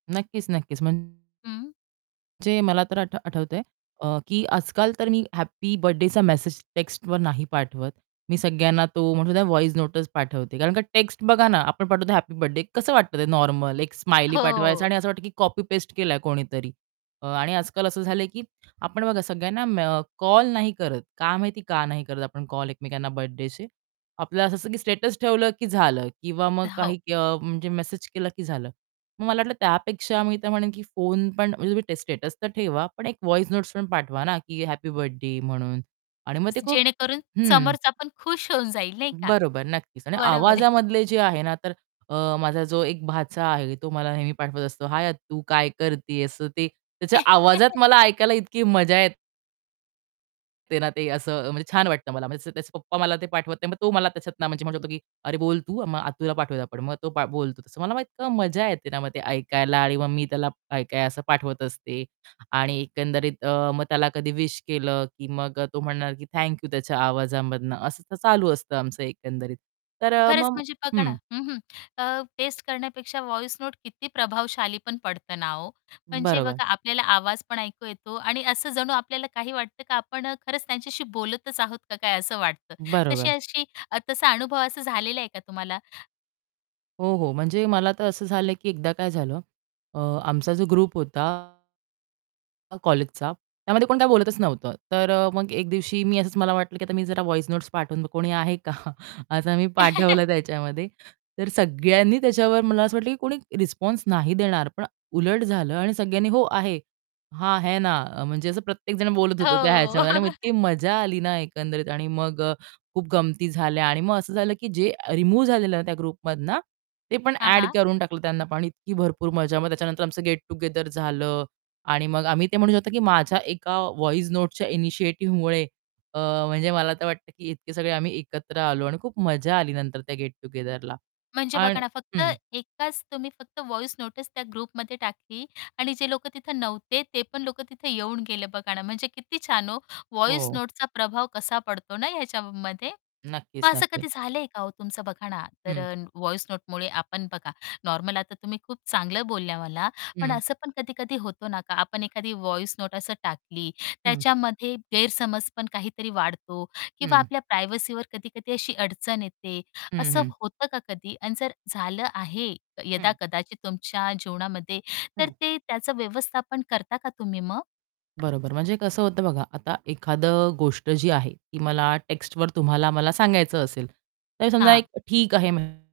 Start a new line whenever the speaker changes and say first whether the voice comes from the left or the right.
right: नक्कीच, नक्कीच. म्हणजे
left: हं.
right: मला तर आठ आठवतंय अ, की आजकाल तर मी हॅपी बर्थडेचा मेसेज टेक्स्टवर नाही पाठवत. मी सगळ्यांना तो म्हणू द्या व्हॉइस नोटंच पाठवते कारण का टेक्स्ट बघा ना आपण पाठवतो हॅपी बर्थडे कसं वाटतं ते नॉर्मल एक स्माइली पाठवायचं
left: हो.
right: आणि असं वाटतं की कॉपी पेस्ट केलाय कोणीतरी. अ, आणि आजकाल असं झालंय की आपण बघा सगळ्यांना मे कॉल नाही करत का माहिती का नाही करत आपण कॉल एकमेकांना बर्थडेचे? आपलं असं की स्टेटस ठेवलं की झालं किंवा मग
left: अ, हो.
right: काही अ, म्हणजे मेसेज केला की झालं. मग मला वाटलं त्यापेक्षा मी तर म्हणेन की फोन पण म्हणजे तुम्ही ट स्टेटस तर ठेवा, पण एक व्हॉइस नोट्स पण पाठवा ना की हॅपी बर्थडे म्हणून आणि मग ते
left: स
right: खूप
left: जेणेकरून
right: हं.
left: समोरचा पण खुश होऊन जाईल नाही का?
right: बरोबर, नक्कीच. आणि
left: बरोबर आहे.
right: आवाजामधले जे आहे ना, तर अ, माझा जो एक भाचा आहे, तो मला नेहमी पाठवत असतो, "हाय आत्तु काय करतीयेस?" ते त्याच्या आवाजात मला ऐकायला इतकी मजा येते ना, ते असं अ, म्हणजे छान वाटतं मला म्हणजे त्याचे पप्पा मला ते पाठवत नाही, मग तो मला त्याच्यातन म्हणजे म्हणू शकतो की "अरे बोल तू मग आत्तुला पाठवूयात आपण." मग तो बोलतो तसं. मला मग इतकं मज्जा येते ना मग ते ऐकायला आणि मग मी त्याला काय-काय असं पाठवत असते. आणि एकंदरीत अ, मग त्याला कधी विश केलं की मग अ, तो म्हणणार की "थँक यू." त्याच्या आवाजामधनं असं तर चालू असतं आमचं एकंदरीत. तर अ,
left: खरंच
right: मग
left: म्हणजे बघा ना
right: हं
left: हं, हं. अ, टेस्ट करण्यापेक्षा व्हॉइस नोट किती प्रभावशाली पण पडत ना हो! म्हणजे
right: बरोबर.
left: बघा आपल्याला आवाज पण ऐकू येतो आणि असं जणू आपल्याला काही वाटतं का आपण अ, खरंच त्यांच्याशी बोलतच आहोत का काय असं वाटतं, तशी
right: बरोबर.
left: अशी अ, तसा अनुभव असा झालेला आहे का तुम्हाला?
right: हो, हो. म्हणजे मला तर असं झालंय की एकदा काय झालं अ, आमचा जो ग्रुप होता अ, कॉलेजचा, त्यामध्ये कोणी काही बोलतच नव्हतं. तर मग एक दिवशी मी असंच मला वाटलं की आता मी जरा व्हॉइस नोट्स पाठवून, कोणी आहे का? असं मी पाठवलं त्याच्यामध्ये. तर सगळ्यांनी त्याच्यावर मला असं वाटलं, की कोणी रिस्पॉन्स नाही देणार पण उलट झालं आणि सगळ्यांनी, "हो आहे," "हां, है ना." अ, म्हणजे असं प्रत्येक जण बोलत होतो त्या
left: हो.
right: ह्याच्यामध्ये आणि मग इतकी मजा आली ना एकंदरीत आणि मग अ, खूप गमती झाल्या आणि मग असं झालं की जे रिमूव्ह झालेलं ना त्या ग्रुपमधनं, ते पण
left: हां,
right: ॲड
left: हां.
right: करून टाकलं त्यांना पण आणि इतकी भरपूर मजा. मग त्याच्यानंतर आमचं गेट टुगेदर झालं. आणि मग आम्ही ते म्हणू शकतो की माझ्या एका व्हॉइस नोट्सच्या इनिशिएटिव्हमुळे अ, म्हणजे मला तर वाटतं की इतके सगळे आम्ही एकत्र आलो आणि खूप मजा आली नंतर त्या गेट टुगेदरला
left: म्हणजे
right: आणि
left: बघा ना, फक्त
right: हं
left: एकाच तुम्ही फक्त व्हॉइस नोटीस त्या ग्रुपमध्ये टाकली आणि जे लोक तिथे नव्हते, ते पण लोक तिथे येऊन गेले बघा ना, म्हणजे किती छान हो. व्हॉइस
right: हो.
left: नोटचा प्रभाव कसा पडतो ना ह्याच्यामध्ये. मग
right: नक्कीच,
left: असं
right: नक्कीच.
left: कधी झालंय का हो, तुमचं बघा ना तर
right: हं.
left: अ, व्हॉइस नोटमुळे आपण बघा नॉर्मल आता तुम्ही खूप चांगलं बोलल्या मला, पण
right: हं.
left: असं पण कधी-कधी होतो ना, का आपण एखादी व्हॉइस नोट असं टाकली
right: हं.
left: त्याच्यामध्ये गैरसमज पण काहीतरी वाढतो किंवा
right: हं.
left: आपल्या प्रायव्हसीवर कधी-कधी अशी अडचण येते,
right: हं.
left: असं
right: हं.
left: होतं का कधी? आणि जर झालं आहे
right: हं.
left: यदा-कदाचित तुमच्या जीवनामध्ये तर
right: हं.
left: ते त्याचं व्यवस्थापन करता का तुम्ही मग?
right: बरोबर. म्हणजे कसं होतं बघा आता एखादं गोष्ट जी आहे, ती मला टेक्स्टवर तुम्हाला मला सांगायचं असेल, तर समजा
left: हां.
right: एक ठीक आहे म्हण